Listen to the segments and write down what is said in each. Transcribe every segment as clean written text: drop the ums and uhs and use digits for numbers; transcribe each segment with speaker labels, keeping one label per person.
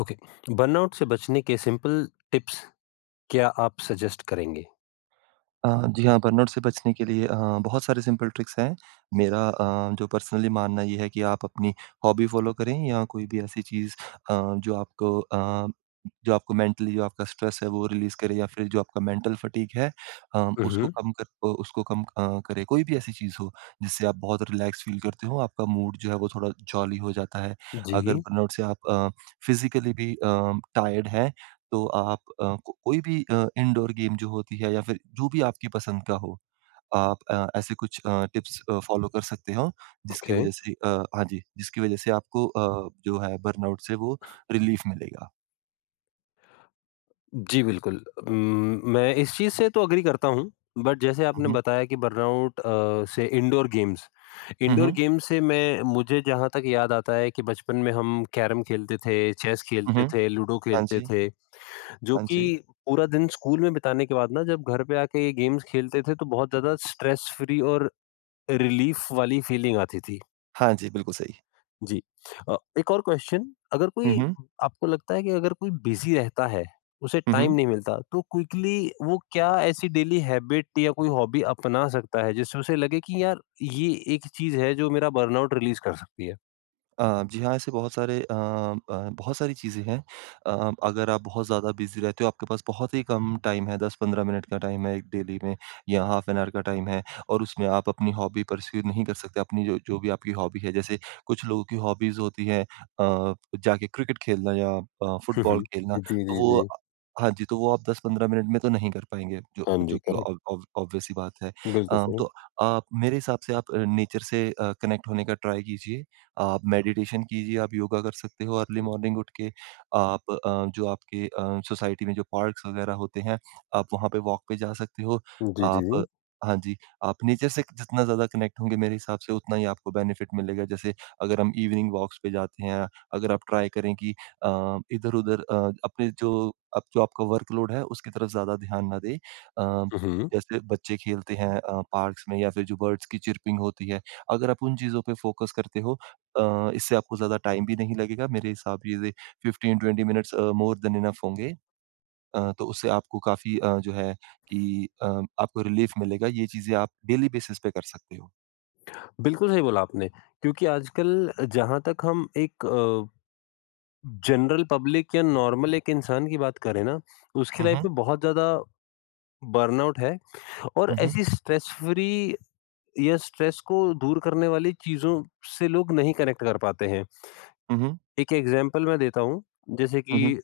Speaker 1: Okay. Burnout से बचने के सिंपल टिप्स क्या आप सजेस्ट करेंगे?
Speaker 2: अ, जी हाँ, बर्नआउट से बचने के लिए बहुत सारे सिंपल ट्रिक्स हैं। मेरा जो पर्सनली मानना ये है कि आप अपनी हॉबी फ़ॉलो करें या कोई भी ऐसी चीज़ अ, जो आपको अ, जो आपको मेंटली जो आपका स्ट्रेस है वो रिलीज़ करे या फिर जो आपका मेंटल फटीग है,
Speaker 1: उहुँ,
Speaker 2: उसको कम करे। कोई भी ऐसी चीज़ हो जिससे आप बहुत रिलैक्स फ़ील करते हो, आपका मूड जो है वो थोड़ा जॉली हो जाता है। अगर
Speaker 1: जी,
Speaker 2: बर्नआउट से आप फिज़िकली भी टायर्ड हैं, तो आप को कोई भी इंडोर गेम जो होती है या फिर जो भी आपकी पसंद का हो, आप ऐसे कुछ टिप्स फ़ॉलो कर सकते हो जिसकी
Speaker 1: ओके।
Speaker 2: वज़ह से हाँ जी, जिसकी वज़ह से आपको जो है बर्नआउट से वो रिलीफ़ मिलेगा।
Speaker 1: जी, बिल्कुल। मैं इस चीज़ से तो एग्री करता हूँ, बट जैसे
Speaker 2: हुँ,
Speaker 1: आपने
Speaker 2: हुँ।
Speaker 1: बताया कि बर्नआउट से
Speaker 2: हुँ,
Speaker 1: इंडोर
Speaker 2: हुँ।
Speaker 1: गेम्स से मैं मुझे जहाँ तक याद आता है कि बचपन में हम कैरम खेलते थे, चेस
Speaker 2: हुँ,
Speaker 1: खेलते
Speaker 2: हुँ।
Speaker 1: थे, लूडो
Speaker 2: हाँ
Speaker 1: खेलते
Speaker 2: जी।
Speaker 1: थे, जो
Speaker 2: हाँ
Speaker 1: कि
Speaker 2: जी।
Speaker 1: पूरा दिन स्कूल में बिताने के बाद ना जब घर पे आके ये गेम्स खेलते थे, तो बहुत ज़्यादा स्ट्रेस फ्री और रिलीफ वाली फीलिंग आती थी।
Speaker 2: हाँ जी, बिल्कुल सही।
Speaker 1: जी। एक और क्वेश्चन। अगर
Speaker 2: हुँ,
Speaker 1: कोई
Speaker 2: हुँ।
Speaker 1: आपको लगता है कि अगर कोई बिज़ी रहता है, उसे
Speaker 2: हुँ,
Speaker 1: टाइम
Speaker 2: हुँ।
Speaker 1: नहीं मिलता, तो क्विकली वो क्या ऐसी डेली हैबिट या कोई हॉबी अपना सकता है, जिससे उसे लगे कि यार ये एक चीज़ है जो मेरा बर्नआउट रिलीज़ कर सकती है?
Speaker 2: जी हाँ, ऐसे बहुत सारी चीज़ें हैं। अगर आप बहुत ज़्यादा बिज़ी रहते हो, आपके पास बहुत ही कम टाइम है, 10-15 मिनट का टाइम है एक डेली में या हाफ एन आवर का टाइम है और उसमें आप अपनी हॉबी परस्यू नहीं कर सकते, अपनी जो जो भी आपकी हॉबी है। जैसे कुछ लोगों की हॉबीज़ होती हैं, अ, जाके क्रिकेट खेलना या
Speaker 1: हुँ, हुँ।
Speaker 2: फुटबॉल खेलना,
Speaker 1: जी,
Speaker 2: तो
Speaker 1: जी,
Speaker 2: वो
Speaker 1: जी।
Speaker 2: अ, हाँ जी, तो वो आप 10-15 मिनट में तो नहीं कर पाएँगे, जो
Speaker 1: हाँ जी,
Speaker 2: जो कि
Speaker 1: करेक्ट।
Speaker 2: ऑब ऑब ऑब्वियस सी बात है।
Speaker 1: बिल्कुल सही।
Speaker 2: तो आप मेरे हिसाब से आप नेचर से कनेक्ट होने का ट्राई कीजिए, आप मेडिटेशन कीजिए, आप योगा कर सकते हो, अर्ली मॉर्निंग उठ के आप जो आपके सोसाइटी में जो पार्क्स वगैरह होते हैं, आप वहाँ पे वॉक पे जा सकते हो।
Speaker 1: जी, जी, जी।
Speaker 2: आप हाँ जी, आप नेचर से जितना ज़्यादा कनेक्ट होंगे मेरे हिसाब से उतना ही आपको बेनिफिट मिलेगा। जैसे अगर हम इवनिंग वॉक्स पे जाते हैं, अगर आप ट्राई करें कि इधर-उधर अपने जो आपका वर्कलोड है उसकी तरफ ज़्यादा ध्यान ना दें।
Speaker 1: हुँ, हुँ।
Speaker 2: जैसे बच्चे खेलते हैं पार्क्स में या फिर जो बर्ड्स की चिर्पिंग होती है, अगर आप उन चीज़ों पे फ़ोकस करते हो, इससे आपको ज़्यादा टाइम भी नहीं लगेगा, मेरे हिसाब ये 15-20 मिनट्स मोर देन इनफ होंगे। तो उससे आपको काफ़ी जो है कि आपको रिलीफ मिलेगा। ये चीज़ें आप डेली बेसिस पे कर सकते हो।
Speaker 1: बिल्कुल सही बोला आपने क्योंकि आजकल जहाँ तक हम एक जनरल पब्लिक या नॉर्मल एक इंसान की बात करें ना, उसकी
Speaker 2: हुँ,
Speaker 1: लाइफ़
Speaker 2: हुँ।
Speaker 1: में बहुत ज़्यादा बर्नआउट है और
Speaker 2: हुँ, हुँ।
Speaker 1: ऐसी स्ट्रेस फ्री या स्ट्रेस को दूर करने वाली चीज़ों से लोग नहीं कनेक्ट कर पाते हैं।
Speaker 2: हुँ, हुँ।
Speaker 1: एक एग्ज़ाम्पल मैं देता हूँ, जैसे कि
Speaker 2: हुँ, हुँ।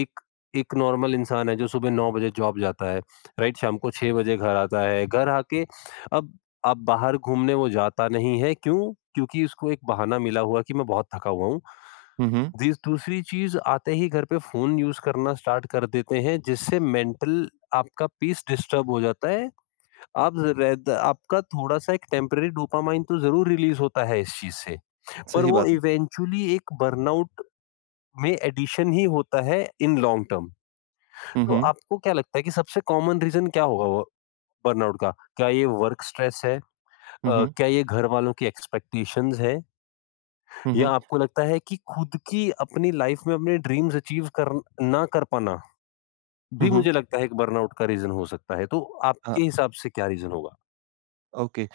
Speaker 1: एक एक नॉर्मल इंसान है जो सुबह 9 बजे जॉब जाता है, राइट? शाम को 6 बजे घर आता है। घर आके अब अब बाहर घूमने वो जाता नहीं है, क्यों? क्योंकि उसको एक बहाना मिला हुआ कि मैं बहुत थका हुआ हूँ।
Speaker 2: हुँ, हुँ।
Speaker 1: दिस दूसरी चीज़ आते ही घर पे फ़ोन यूज़ करना स्टार्ट कर देते हैं जिससे मेंटल आपका पीस डिस्टर्ब हो जाता है। आप रेद आपका थोड़ा-सा एक टेम्परेरी डोपामाइन तो ज़रूर रिलीज़ होता है इस चीज़ से, पर
Speaker 2: सही
Speaker 1: वो
Speaker 2: बात है।
Speaker 1: इवेंचुअली एक बर्नआउट में एडिशन ही होता है इन लॉन्ग टर्म।
Speaker 2: हुँ,
Speaker 1: तो
Speaker 2: हुँ।
Speaker 1: आपको क्या लगता है कि सबसे कॉमन रीज़न क्या होगा वो बर्नआउट का? क्या ये वर्क स्ट्रेस है?
Speaker 2: हुँ, हुँ।
Speaker 1: क्या ये घरवालों की एक्सपेक्टेशंस है?
Speaker 2: हुँ,
Speaker 1: या
Speaker 2: हुँ।
Speaker 1: आपको लगता है कि खुद की अपनी लाइफ़ में अपने ड्रीम्स अचीव कर ना कर पाना
Speaker 2: हुँ,
Speaker 1: भी
Speaker 2: हुँ।
Speaker 1: मुझे लगता है एक बर्नआउट का रीज़न हो सकता है। तो आपके
Speaker 2: हाँ।
Speaker 1: हिसाब से क्या रीज़न होगा?
Speaker 2: ओके।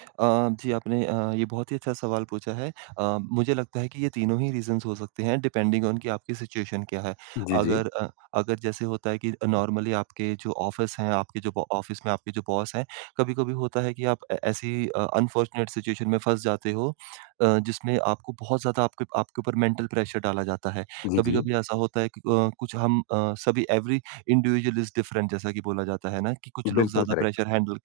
Speaker 2: जी, आपने ये बहुत ही अच्छा सवाल पूछा है। मुझे लगता है कि ये तीनों ही रीज़न्स हो सकते हैं, डिपेंडिंग ऑन कि आपकी सिचुएशन क्या है।
Speaker 1: जी, जी।
Speaker 2: अगर अ, अगर जैसे होता है कि नॉर्मली आपके जो ऑफ़िस हैं, आपके जो बॉ ऑफ़िस में आपके जो बॉस हैं, कभी-कभी होता है कि आप ए ऐसी अनफॉर्चुनेट सिचुएशन में फँस जाते हो जिसमें आपको बहुत ज़्यादा आपके आपके ऊपर मेंटल प्रेशर डाला जाता है।
Speaker 1: जी, जी।
Speaker 2: कभी-कभी ऐसा होता है कि कुछ हम सभी एवरी इंडिविजुअल इज़ डिफरेंट, जैसा कि बोला जाता है ना कि कुछ लोग
Speaker 1: बिल्कुल करेक्ट।
Speaker 2: प्रेशर हैंडल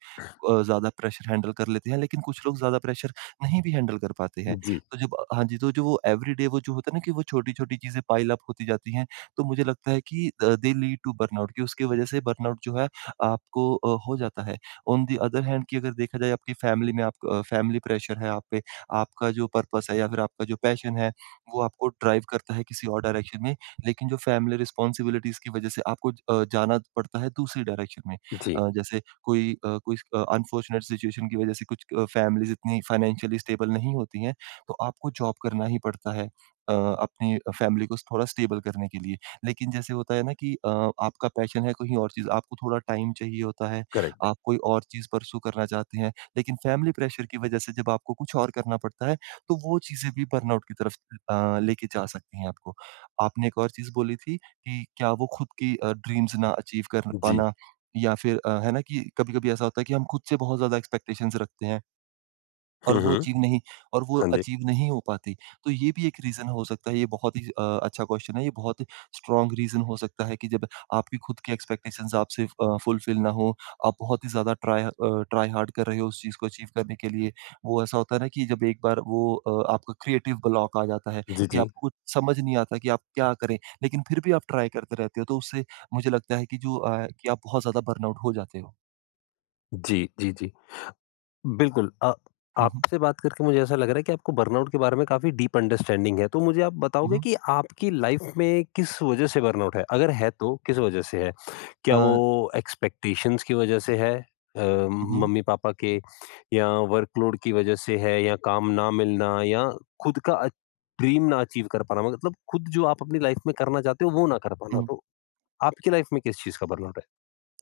Speaker 2: अ, ज़्यादा प्रेशर हैंडल कर लेते हैं, लेकिन कुछ लोग ज़्यादा प्रेशर नहीं भी हैंडल कर पाते हैं।
Speaker 1: जी।
Speaker 2: तो जब हाँ जी, तो जो वो एवरीडे वो जो होता है ना कि वो छोटी-छोटी चीज़ें पाइल अप होती जाती हैं, तो मुझे लगता है कि दे लीड टू बर्नआउट कि उसकी वज़ह से बर्नआउट जो है आपको हो जाता है। ऑन दी अदर हैंड कि अगर देखा जाए आपकी फैमिली में आप फैमिली प्रेशर है आप पे, आपका जो पर्पस है या फिर आपका जो पैशन है, वो आपको ड्राइव करता है किसी और डायरेक्शन में, लेकिन जो फैमिली रिस्पॉन्सिबिलिटीज़ की वज़ह से आपको जाना पड़ता है दूसरी डायरेक्शन में।
Speaker 1: जी,
Speaker 2: जैसे कोई अनफॉर्चुनेट सिचुएशन की वजह से कुछ फैमिलीज़ इतनी फाइनेंशियली स्टेबल नहीं होती हैं, तो आपको जॉब करना ही पड़ता है अपनी फैमिली को थोड़ा स्टेबल करने के लिए। लेकिन जैसे होता है ना कि आपका पैशन है कहीं और चीज़, आपको थोड़ा टाइम चाहिए होता है,
Speaker 1: करेक्ट।
Speaker 2: आप कोई और चीज़ परस्यू करना चाहते हैं, लेकिन फैमिली प्रेशर की वजह से जब आपको कुछ और करना पड़ता है, तो वो चीज़ें भी बर्नआउट की तरफ लेके जा सकती हैं आपको। आपने एक और चीज़ बोली थी कि क्या वो खुद की ड्रीम्स ना अचीव कर
Speaker 1: जी।
Speaker 2: पाना, या फिर है ना कि कभी-कभी ऐसा होता है कि हम खुद से बहुत ज़्यादा एक्सपेक्टेशंस रखते हैं। और
Speaker 1: हुँ,
Speaker 2: वो
Speaker 1: हुँ।
Speaker 2: अचीव नहीं और वो
Speaker 1: हाँ जी।
Speaker 2: अचीव नहीं हो पाती। तो ये भी एक रीज़न हो सकता है, ये बहुत ही अच्छा क्वेश्चन है, ये बहुत स्ट्रॉन्ग रीज़न हो सकता है कि जब आपकी खुद की एक्सपेक्टेशंस आपसे फुलफिल ना हो, आप बहुत ही ज़्यादा ट्राई हार्ड कर रहे हो उस चीज़ को अचीव करने के लिए। वो ऐसा होता है ना कि जब एक बार वो आपका क्रिएटिव ब्लॉक आ जाता है
Speaker 1: जी,
Speaker 2: कि
Speaker 1: जी।
Speaker 2: आपको कुछ समझ नहीं आता कि आप क्या करें, लेकिन फिर भी आप ट्राई करते रहते हो, तो उससे मुझे लगता है कि आप बहुत ज़्यादा बर्नआउट हो जाते हो।
Speaker 1: जी, जी, जी। बिल्कुल।
Speaker 2: हुँ, हुँ।
Speaker 1: आपसे बात करके मुझे ऐसा लग रहा है कि आपको बर्नआउट के बारे में काफ़ी डीप अंडरस्टैंडिंग है। तो मुझे आप
Speaker 2: हुँ,
Speaker 1: बताओगे
Speaker 2: हुँ।
Speaker 1: कि आपकी लाइफ़ में किस वज़ह से बर्नआउट है? अगर है तो किस वज़ह से है? क्या
Speaker 2: अ,
Speaker 1: वो एक्सपेक्टेशंस की वज़ह से है अ,
Speaker 2: हुँ,
Speaker 1: मम्मी-पापा के, या वर्कलोड की वज़ह से है या काम ना मिलना या खुद का ड्रीम ना अचीव कर पाना, मतलब खुद जो आप अपनी लाइफ़ में करना चाहते हो वो ना कर पाना?
Speaker 2: हुँ।
Speaker 1: तो आपकी लाइफ़ में किस चीज़ का बर्नआउट है?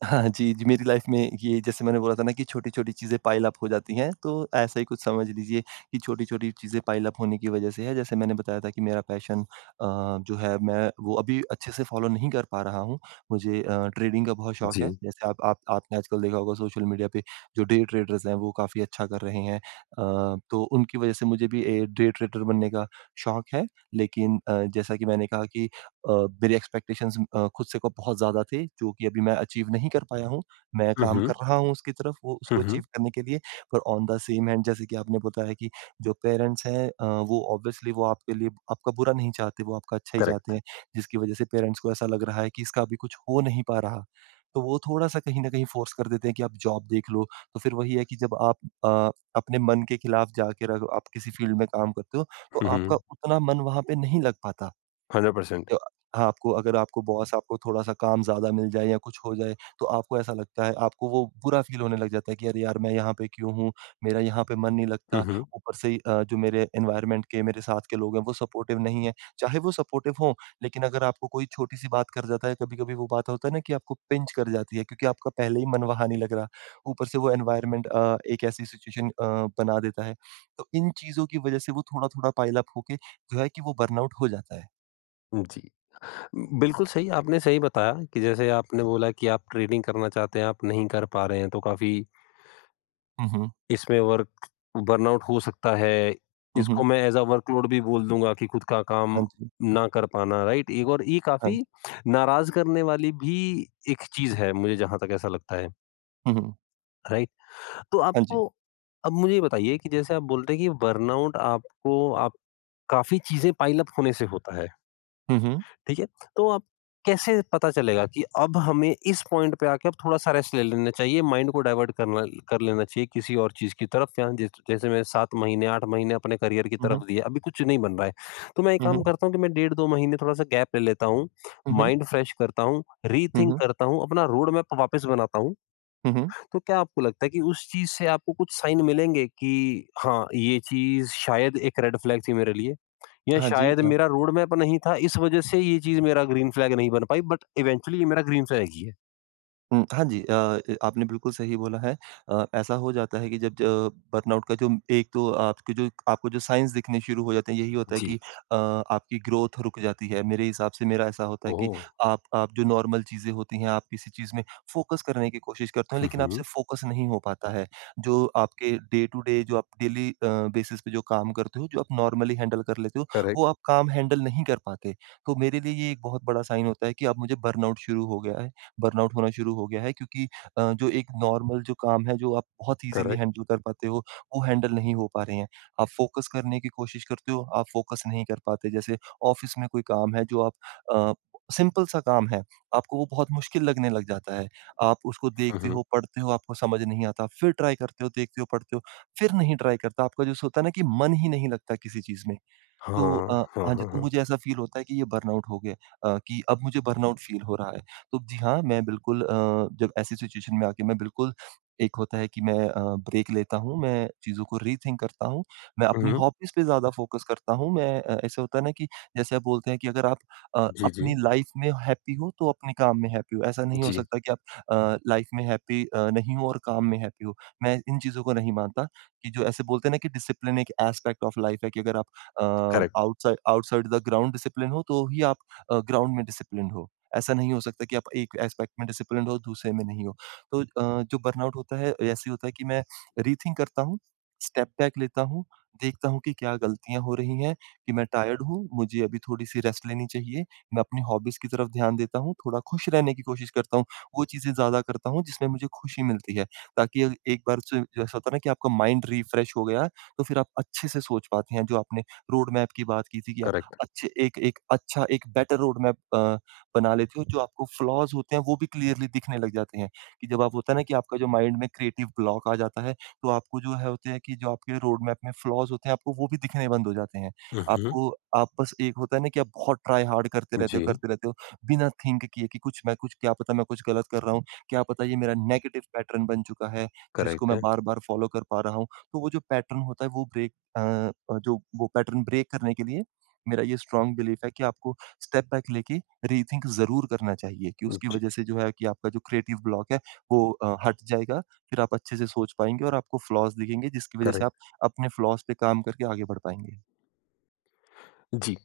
Speaker 2: हाँ जी, जी, मेरी लाइफ में ये जैसे मैंने बोला था ना कि छोटी-छोटी चीज़ें पाइल अप हो जाती हैं, तो ऐसा ही कुछ समझ लीजिए कि छोटी-छोटी चीज़ें पाइल अप होने की वज़ह से है। जैसे मैंने बताया था कि मेरा पैशन जो है मैं वो अभी अच्छे से फ़ॉलो नहीं कर पा रहा हूँ। मुझे ट्रेडिंग का बहुत शौक
Speaker 1: जी।
Speaker 2: है। जैसे आप आपने आजकल देखा होगा सोशल मीडिया पे जो डे ट्रेडर्स हैं वो काफ़ी अच्छा कर रहे हैं। तो उनकी वज़ह से मुझे भी ए डे ट्रेडर बनने का शौक है। लेकिन जैसा कि मैंने कहा कि अ, मेरी एक्सपेक्टेशंस खुद से को बहुत ज़्यादा थे, जो कि अभी मैं अचीव नहीं कर पाया हूँ। मैं
Speaker 1: हुँ,
Speaker 2: काम
Speaker 1: हुँ।
Speaker 2: कर रहा हूँ उसकी तरफ, वो
Speaker 1: हुँ,
Speaker 2: उसको
Speaker 1: हुँ।
Speaker 2: अचीव करने के लिए, पर ऑन द सेम हैंड, जैसे कि आपने बताया कि जो पेरेंट्स हैं वो ऑब्वियसली वो आपके लिए आपका बुरा नहीं चाहते, वो आपका अच्छा ही चाहते
Speaker 1: करेक्ट।
Speaker 2: हैं, जिसकी वज़ह से पेरेंट्स को ऐसा लग रहा है कि इसका अभी कुछ हो नहीं पा रहा। तो वो थोड़ा-सा कहीं न कहीं फ़ोर्स कर देते हैं कि आप जॉब देख लो, तो फिर वही है कि जब आप अ, अपने मन के खिलाफ जाके रग आप किसी फ़ील्ड में काम करते हो, तो
Speaker 1: हुँ, हुँ।
Speaker 2: आपका उतना मन वहाँ पे नहीं लग पाता।
Speaker 1: 100%।
Speaker 2: तो हाँ, आपको अगर आपको बॉस आपको थोड़ा-सा काम ज़्यादा मिल जाए या कुछ हो जाए, तो आपको ऐसा लगता है, आपको वो बुरा फ़ील होने लग जाता है कि अरे यार! मैं यहाँ पे क्यों हूँ? मेरा यहाँ पे मन नहीं
Speaker 1: हुँ,
Speaker 2: लगता।
Speaker 1: हुँ।
Speaker 2: ऊपर से ही जो मेरे एनवायरनमेंट के मेरे साथ के लोग हैं, वो सपोर्टिव नहीं है। चाहे वो सपोर्टिव हों, लेकिन अगर आपको कोई छोटी-सी बात कर जाता है, कभी-कभी वो बात होता है ना कि आपको पिंच कर जाती है, क्योंकि आपका पहले ही मन वहाँ नहीं लग रहा। ऊपर से वो एनवायरनमेंट एक ऐसी सिचुएशन बना देता है। तो इन चीज़ों की वजह से वो थोड़ा-थोड़ा पाइल अप होके जो है कि वो बर्नआउट हो जाता है।
Speaker 1: जी। बिल्कुल सही आपने सही बताया कि जैसे आपने बोला कि आप ट्रेडिंग करना चाहते हैं, आप नहीं कर पा रहे हैं, तो काफ़ी
Speaker 2: हुँ, हुँ।
Speaker 1: इसमें वर्क बर्नआउट हो सकता है।
Speaker 2: हुँ,
Speaker 1: इसको
Speaker 2: हुँ।
Speaker 1: मैं ऐज़ अ वर्कलोड भी बोल दूँगा कि खुद का काम
Speaker 2: हाँ जी,
Speaker 1: ना कर पाना, राइट? एक और ये
Speaker 2: हाँ
Speaker 1: काफ़ी
Speaker 2: जी।
Speaker 1: नाराज़ करने वाली भी एक चीज़ है, मुझे जहाँ तक ऐसा लगता है,
Speaker 2: हुँ, हुँ।
Speaker 1: राइट? तो
Speaker 2: हाँ जी।
Speaker 1: आपको अब मुझे ये बताइए कि जैसे आप बोल रहे हैं कि बर्नआउट आपको आप काफ़ी चीज़ें पाइल अप होने से होता है,
Speaker 2: हुँ, हुँ।
Speaker 1: ठीक है? तो आप कैसे पता चलेगा कि अब हमें इस पॉइंट पे आके अब थोड़ा-सा रेस्ट ले लेना चाहिए, माइंड को डाइवर्ट करना कर लेना चाहिए किसी और चीज़ की तरफ, या जैसे मैं 7 महीने, 8 महीने अपने करियर की
Speaker 2: हुँ, हुँ।
Speaker 1: तरफ दिए, अभी कुछ नहीं बन रहा है। तो मैं एक
Speaker 2: हुँ,
Speaker 1: काम
Speaker 2: हुँ।
Speaker 1: करता हूँ कि मैं डेढ़ 2 महीने थोड़ा-सा गैप ले लेता हूँ,
Speaker 2: हुँ, हुँ।
Speaker 1: माइंड फ्रेश करता हूँ,
Speaker 2: हुँ,
Speaker 1: रीथिंक
Speaker 2: हुँ।
Speaker 1: करता हूँ, अपना रोड मैप वापस बनाता हूँ।
Speaker 2: हुँ, हुँ।
Speaker 1: तो क्या आपको लगता है कि उस चीज़ से आपको कुछ साइन मिलेंगे कि हाँ, ये चीज़ शायद एक रेड फ्लैग थी मेरे लिए, या
Speaker 2: हाँ जी।
Speaker 1: शायद
Speaker 2: हाँ।
Speaker 1: मेरा रोड मैप नहीं था, इस वज़ह से ये चीज़ मेरा ग्रीन फ्लैग नहीं बन पाई बट इवेंचुअली ये मेरा ग्रीन फ्लैग ही है?
Speaker 2: हुँ, हाँ जी। ए आपने बिल्कुल सही बोला है। ऐसा हो जाता है कि जब ज बर्नआउट का जो एक तो आपके जो आपको जो साइंस दिखने शुरू हो जाते हैं, यही होता है
Speaker 1: जी।
Speaker 2: कि आपकी ग्रोथ रुक जाती है। मेरे हिसाब से मेरा ऐसा होता है कि
Speaker 1: ओह!
Speaker 2: आप जो नॉर्मल चीज़ें होती हैं, आप किसी चीज़ में फ़ोकस करने की कोशिश करते हो,
Speaker 1: हुँ,
Speaker 2: लेकिन आपसे
Speaker 1: हुँ।
Speaker 2: फ़ोकस नहीं हो पाता है। जो आपके डे टू डे, जो आप डेली बेसिस पे जो काम करते हो, जो आप नॉर्मली हैंडल कर लेते हो, वो
Speaker 1: करेक्ट,
Speaker 2: आप काम हैंडल नहीं कर पाते। तो मेरे लिए ये एक बहुत बड़ा साइन होता है कि अब मुझे बर्नआउट शुरू हो गया है। बर्नआउट होना शुरू हो गया है, क्योंकि जो एक नॉर्मल जो काम है जो आप बहुत ईजिली
Speaker 1: करेक्ट।
Speaker 2: हैंडल कर पाते हो वो हैंडल नहीं हो पा रहे हैं। आप फ़ोकस करने की कोशिश करते हो, आप फ़ोकस नहीं कर पाते। जैसे ऑफ़िस में कोई काम है जो आप अ, सिंपल सा काम है, आपको वो बहुत मुश्किल लगने लग जाता है। आप उसको
Speaker 1: हुँ,
Speaker 2: देखते
Speaker 1: हुँ।
Speaker 2: हो, पढ़ते हो, आपको समझ नहीं आता, फिर ट्राई करते हो, देखते हो, पढ़ते हो, फिर नहीं ट्राई करता। आपका जैसे होता है ना कि मन ही नहीं लगता किसी चीज़ में।
Speaker 1: हाँ,
Speaker 2: तो
Speaker 1: हाँ,
Speaker 2: हाँ जी,
Speaker 1: हाँ,
Speaker 2: तो
Speaker 1: हाँ।
Speaker 2: मुझे ऐसा फ़ील होता है कि ये बर्नआउट हो गया कि अब मुझे बर्नआउट फ़ील हो रहा है। तो जी हाँ, मैं बिल्कुल जब ऐसी सिचुएशन में आके मैं बिल्कुल एक होता है कि मैं ब्रेक लेता हूँ, मैं चीज़ों को रीथिंक करता हूँ, मैं
Speaker 1: हुँ,
Speaker 2: अपनी
Speaker 1: हुँ।
Speaker 2: हॉबीज़ पे ज़्यादा फ़ोकस करता हूँ। मैं ऐसा होता है ना कि जैसे आप बोलते हैं कि अगर आप
Speaker 1: जी, जी।
Speaker 2: अपनी लाइफ़ में हैप्पी हो, तो अपने काम में हैप्पी हो। ऐसा नहीं हो
Speaker 1: जी,
Speaker 2: सकता कि आप लाइफ़ में हैप्पी नहीं हो और काम में हैप्पी हो। मैं इन चीज़ों को नहीं मानता कि जो ऐसे बोलते हैं ना कि डिसिप्लिन एक एस्पेक्ट ऑफ लाइफ़ है कि अगर आप
Speaker 1: correct,
Speaker 2: outside outside the ground discipline हो तो ही आप ग्राउंड में डिसिप्लिन्ड हो। ऐसा नहीं हो सकता कि आप एक एस्पेक्ट में डिसिप्लिन्ड हो, दूसरे में नहीं हो। तो जो बर्नआउट होता है ऐसे ही होता है कि मैं रीथिंक करता हूँ, स्टेप बैक लेता हूँ, देखता हूँ कि क्या गलतियाँ हो रही हैं, कि मैं टायर्ड हूँ, मुझे अभी थोड़ी-सी रेस्ट लेनी चाहिए। मैं अपनी हॉबीज़ की तरफ ध्यान देता हूँ, थोड़ा खुश रहने की कोशिश करता हूँ, वो चीज़ें ज़्यादा करता हूँ जिसमें मुझे खुशी मिलती है। ताकि एक बार से जैसा होता है ना कि आपका माइंड रिफ्रेश हो गया, तो फिर आप अच्छे से सोच पाते हैं जो आपने रोड मैप की बात की थी कि आप
Speaker 1: करेक्ट।
Speaker 2: अच्छे एक एक अच्छा एक बेटर रोड मैप बना लेते हो, जो आपको फ्लॉज़ होते हैं वो भी क्लियरली दिखने लग जाते हैं, कि जब आप होता है ना कि आपका जो माइंड में क्रिएटिव ब्लॉक आ जाता है, तो आपको जो है होते हैं कि जो आपके रोड मैप में फ्लॉज़ होते हैं, आपको वो भी दिखने बंद हो जाते हैं।
Speaker 1: हुँ, हुँ।
Speaker 2: आपको आप बस एक होता है ना कि आप बहुत ट्राई हार्ड
Speaker 1: जी,
Speaker 2: करते रहते हो, बिना थिंक किए कि कुछ मैं कुछ क्या पता मैं कुछ गलत कर रहा हूँ, क्या पता ये मेरा नेगेटिव पैटर्न बन चुका है, जिसको
Speaker 1: करेक्ट
Speaker 2: मैं
Speaker 1: है।
Speaker 2: बार-बार फॉलो कर पा रहा हूँ। तो वो जो पैटर्न होता है वो ब्रेक जो वो पैटर्न ब्रेक करने के लिए मेरा ये स्ट्रॉन्ग बिलीफ है कि आपको स्टेप बैक लेके रीथिंक ज़रूर करना चाहिए कि उसकी
Speaker 1: जी,
Speaker 2: वज़ह से जो है कि आपका जो क्रिएटिव ब्लॉक है वो हट जाएगा। फिर आप अच्छे से सोच पाएँगे और आपको फ्लॉज़ दिखेंगे जिसकी वज़ह से आप
Speaker 1: करेक्ट।
Speaker 2: अपने फ्लॉज़ पे काम करके आगे बढ़ पाएँगे।
Speaker 1: जी।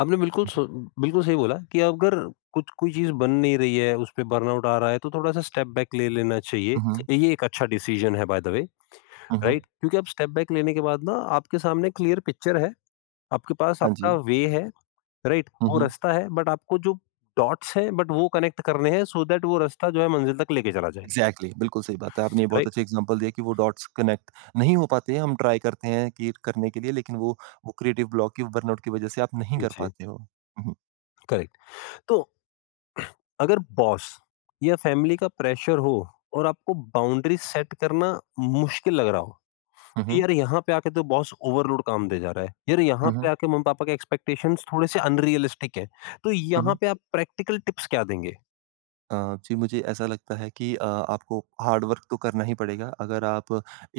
Speaker 1: आपने बिल्कुल सही बोला कि अगर कुछ कोई चीज़ बन नहीं रही है, उस पे बर्नआउट आ रहा है तो थोड़ा-सा स्टेप बैक ले लेना चाहिए।
Speaker 2: हुँ,
Speaker 1: ये एक अच्छा डिसीज़न है बाय द वे,
Speaker 2: हुँ, हुँ,
Speaker 1: राइट? क्योंकि आप स्टेप बैक लेने के बाद ना आपके सामने क्लियर पिक्चर है, आपके पास
Speaker 2: हाँ
Speaker 1: आपका
Speaker 2: जी।
Speaker 1: वे है, राइट?
Speaker 2: हुँ,
Speaker 1: वो
Speaker 2: हुँ,
Speaker 1: रास्ता है, बट आपको जो डॉट्स हैं बट वो कनेक्ट करने हैं सो दैट वो रास्ता जो है मंज़िल तक लेके चला जाए,
Speaker 2: एग्ज़ैक्टली बिल्कुल सही बात है। आपने ये बहुत
Speaker 1: राइट?
Speaker 2: अच्छी एग्ज़ाम्पल दिया कि वो डॉट्स कनेक्ट नहीं हो पाते हैं, हम ट्राई करते हैं कि करने के लिए लेकिन वो क्रिएटिव ब्लॉक की बर्नआउट की वज़ह से आप नहीं कर
Speaker 1: जी,
Speaker 2: पाते हो। हुँ,
Speaker 1: करेक्ट। तो अगर बॉस या फैमिली का प्रेशर हो और आपको बाउंड्री सेट करना मुश्किल लग रहा हो
Speaker 2: हुँ,
Speaker 1: कि
Speaker 2: हुँ,
Speaker 1: यार यहाँ पे आके तो बॉस ओवरलोड काम दे जा रहा है। यार यहाँ
Speaker 2: हुँ,
Speaker 1: पे
Speaker 2: हुँ।
Speaker 1: आके मम्मी-पापा के एक्सपेक्टेशंस थोड़े से अनरियलिस्टिक हैं। तो
Speaker 2: हुँ,
Speaker 1: यहाँ
Speaker 2: हुँ।
Speaker 1: पे आप प्रैक्टिकल टिप्स क्या देंगे?
Speaker 2: जी, मुझे ऐसा लगता है कि आपको हार्ड वर्क तो करना ही पड़ेगा। अगर आप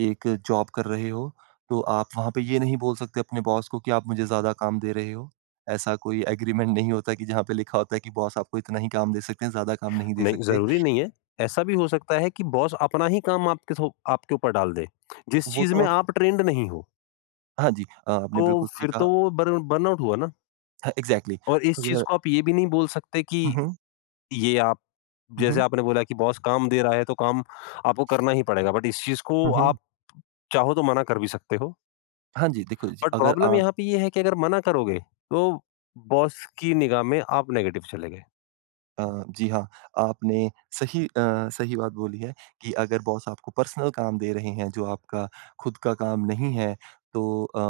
Speaker 2: एक जॉब कर रहे हो, तो आप वहाँ पे ये नहीं बोल सकते अपने बॉस को कि आप मुझे ज़्यादा काम दे रहे हो। ऐसा कोई एग्रीमेंट नहीं होता कि जहाँ पे लिखा होता है कि बॉस आपको इतना ही काम दे सकते हैं, ज़्यादा काम नहीं दे
Speaker 1: नहीं,
Speaker 2: सकते।
Speaker 1: ज़रूरी नहीं है। ऐसा भी हो सकता है कि बॉस अपना ही काम आपके ऊपर डाल दे, जिस
Speaker 2: वो
Speaker 1: चीज़
Speaker 2: तो
Speaker 1: में
Speaker 2: आप
Speaker 1: आप ट्रेंड नहीं हो।
Speaker 2: हाँ जी, आपने
Speaker 1: तो
Speaker 2: बिल्कुल सही
Speaker 1: फिर
Speaker 2: कहा।
Speaker 1: तो वो बर्नआउट हुआ ना।
Speaker 2: हाँ, एग्ज़ैक्टली।
Speaker 1: और इस चीज़
Speaker 2: अगर
Speaker 1: को आप ये भी नहीं बोल सकते कि
Speaker 2: हुँ, हुँ।
Speaker 1: ये आप
Speaker 2: हुँ,
Speaker 1: जैसे
Speaker 2: हुँ।
Speaker 1: आपने बोला कि बॉस काम दे रहा है तो काम आपको करना ही पड़ेगा। बट इस चीज़ को
Speaker 2: हुँ, हुँ।
Speaker 1: आप चाहो तो मना कर भी सकते हो।
Speaker 2: हाँ जी, देखो जी,
Speaker 1: बट
Speaker 2: अगर
Speaker 1: प्रॉब्लम
Speaker 2: आप
Speaker 1: यहाँ पे ये है कि अगर मना करोगे तो बॉस की निगाह में आप नेगेटिव चले गए।
Speaker 2: अ, जी हाँ, आपने सही अ, सही बात बोली है कि अगर बॉस आपको पर्सनल काम दे रहे हैं, जो आपका खुद का काम नहीं है, तो अ,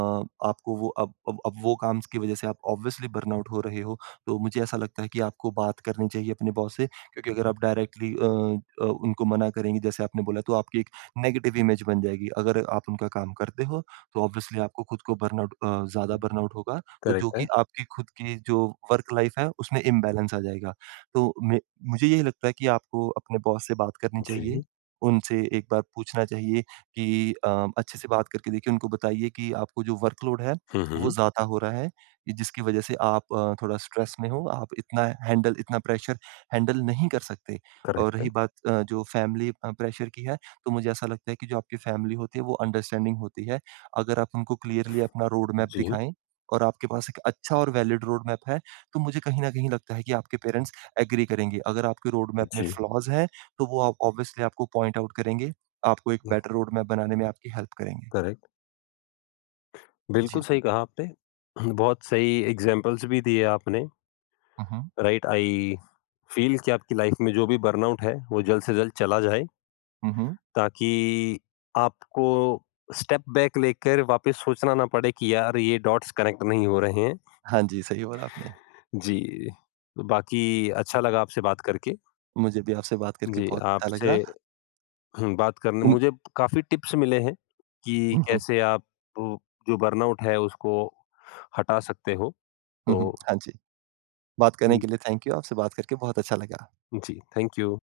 Speaker 2: आपको वो अब वो काम की वज़ह से आप ऑब्वियसली बर्नआउट हो रहे हो, तो मुझे ऐसा लगता है कि आपको बात करनी चाहिए अपने बॉस से क्योंकि अगर आप डायरेक्टली उनको मना करेंगे, जैसे आपने बोला, तो आपकी एक नेगेटिव इमेज बन जाएगी। अगर आप उनका काम करते हो, तो ऑब्वियसली आपको खुद को ज़्यादा बर्नआउट होगा, तो जो
Speaker 1: करेक्ट है।
Speaker 2: कि आपकी खुद की जो वर्क लाइफ़ है, उसमें इम्बैलेंस आ जाएगा। तो मैं मुझे यही लगता है कि आपको अपने बॉस से बात करनी चाहिए।
Speaker 1: जी।
Speaker 2: उनसे एक बार पूछना चाहिए कि अच्छे से बात करके देखिए, उनको बताइए कि आपको जो वर्कलोड है,
Speaker 1: हुँ,
Speaker 2: वो
Speaker 1: हुँ।
Speaker 2: ज़्यादा हो रहा है, ये जिसकी वज़ह से आप थोड़ा स्ट्रेस में हो, आप इतना प्रेशर हैंडल नहीं कर सकते। और
Speaker 1: करेक्ट है।
Speaker 2: रही बात जो फैमिली प्रेशर की है, तो मुझे ऐसा लगता है कि जो आपकी फैमिली होती है, वो अंडरस्टैंडिंग होती है। अगर आप उनको क्लियरली अपना रोड मैप
Speaker 1: जी,
Speaker 2: दिखाएँ और आपके पास एक अच्छा और वैलिड रोड मैप है, तो मुझे कहीं न कहीं लगता है कि आपके पेरेंट्स एग्री करेंगे। अगर आपके रोड मैप में
Speaker 1: जी।
Speaker 2: फ्लॉज़ हैं, तो वो आप ऑब्वियसली आपको पॉइंट आउट करेंगे, आपको एक
Speaker 1: हुँ,
Speaker 2: बेटर रोड मैप बनाने में आपकी हेल्प करेंगे।
Speaker 1: करेक्ट।
Speaker 2: जी।
Speaker 1: बिल्कुल सही कहा आपने। बहुत सही एग्ज़ाम्पल्स भी दिए आपने।
Speaker 2: हुँ, हुँ।
Speaker 1: राइट। आई फ़ील कि आपकी लाइफ़ में जो भी बर्नआउट है वो जल्द से जल्द चला जाए
Speaker 2: हुँ, हुँ।
Speaker 1: ताकि आपको स्टेप बैक लेकर वापस सोचना ना पड़े कि यार ये डॉट्स कनेक्ट नहीं हो रहे हैं।
Speaker 2: हाँ जी, सही बोला आपने।
Speaker 1: जी, तो बाकी अच्छा लगा आपसे बात करके।
Speaker 2: मुझे भी आपसे बात करके
Speaker 1: जी,
Speaker 2: बहुत अच्छा
Speaker 1: आपसे
Speaker 2: लगा।
Speaker 1: बात करने
Speaker 2: उम,
Speaker 1: मुझे काफ़ी टिप्स मिले हैं कि
Speaker 2: हुँ, हुँ।
Speaker 1: कैसे आप वो जो बर्नआउट है उसको हटा सकते हो।
Speaker 2: हुँ,
Speaker 1: तो
Speaker 2: हुँ। हाँ जी, बात करने
Speaker 1: हुँ,
Speaker 2: के लिए थैंक यू। आपसे बात करके बहुत अच्छा लगा।
Speaker 1: जी, थैंक यू।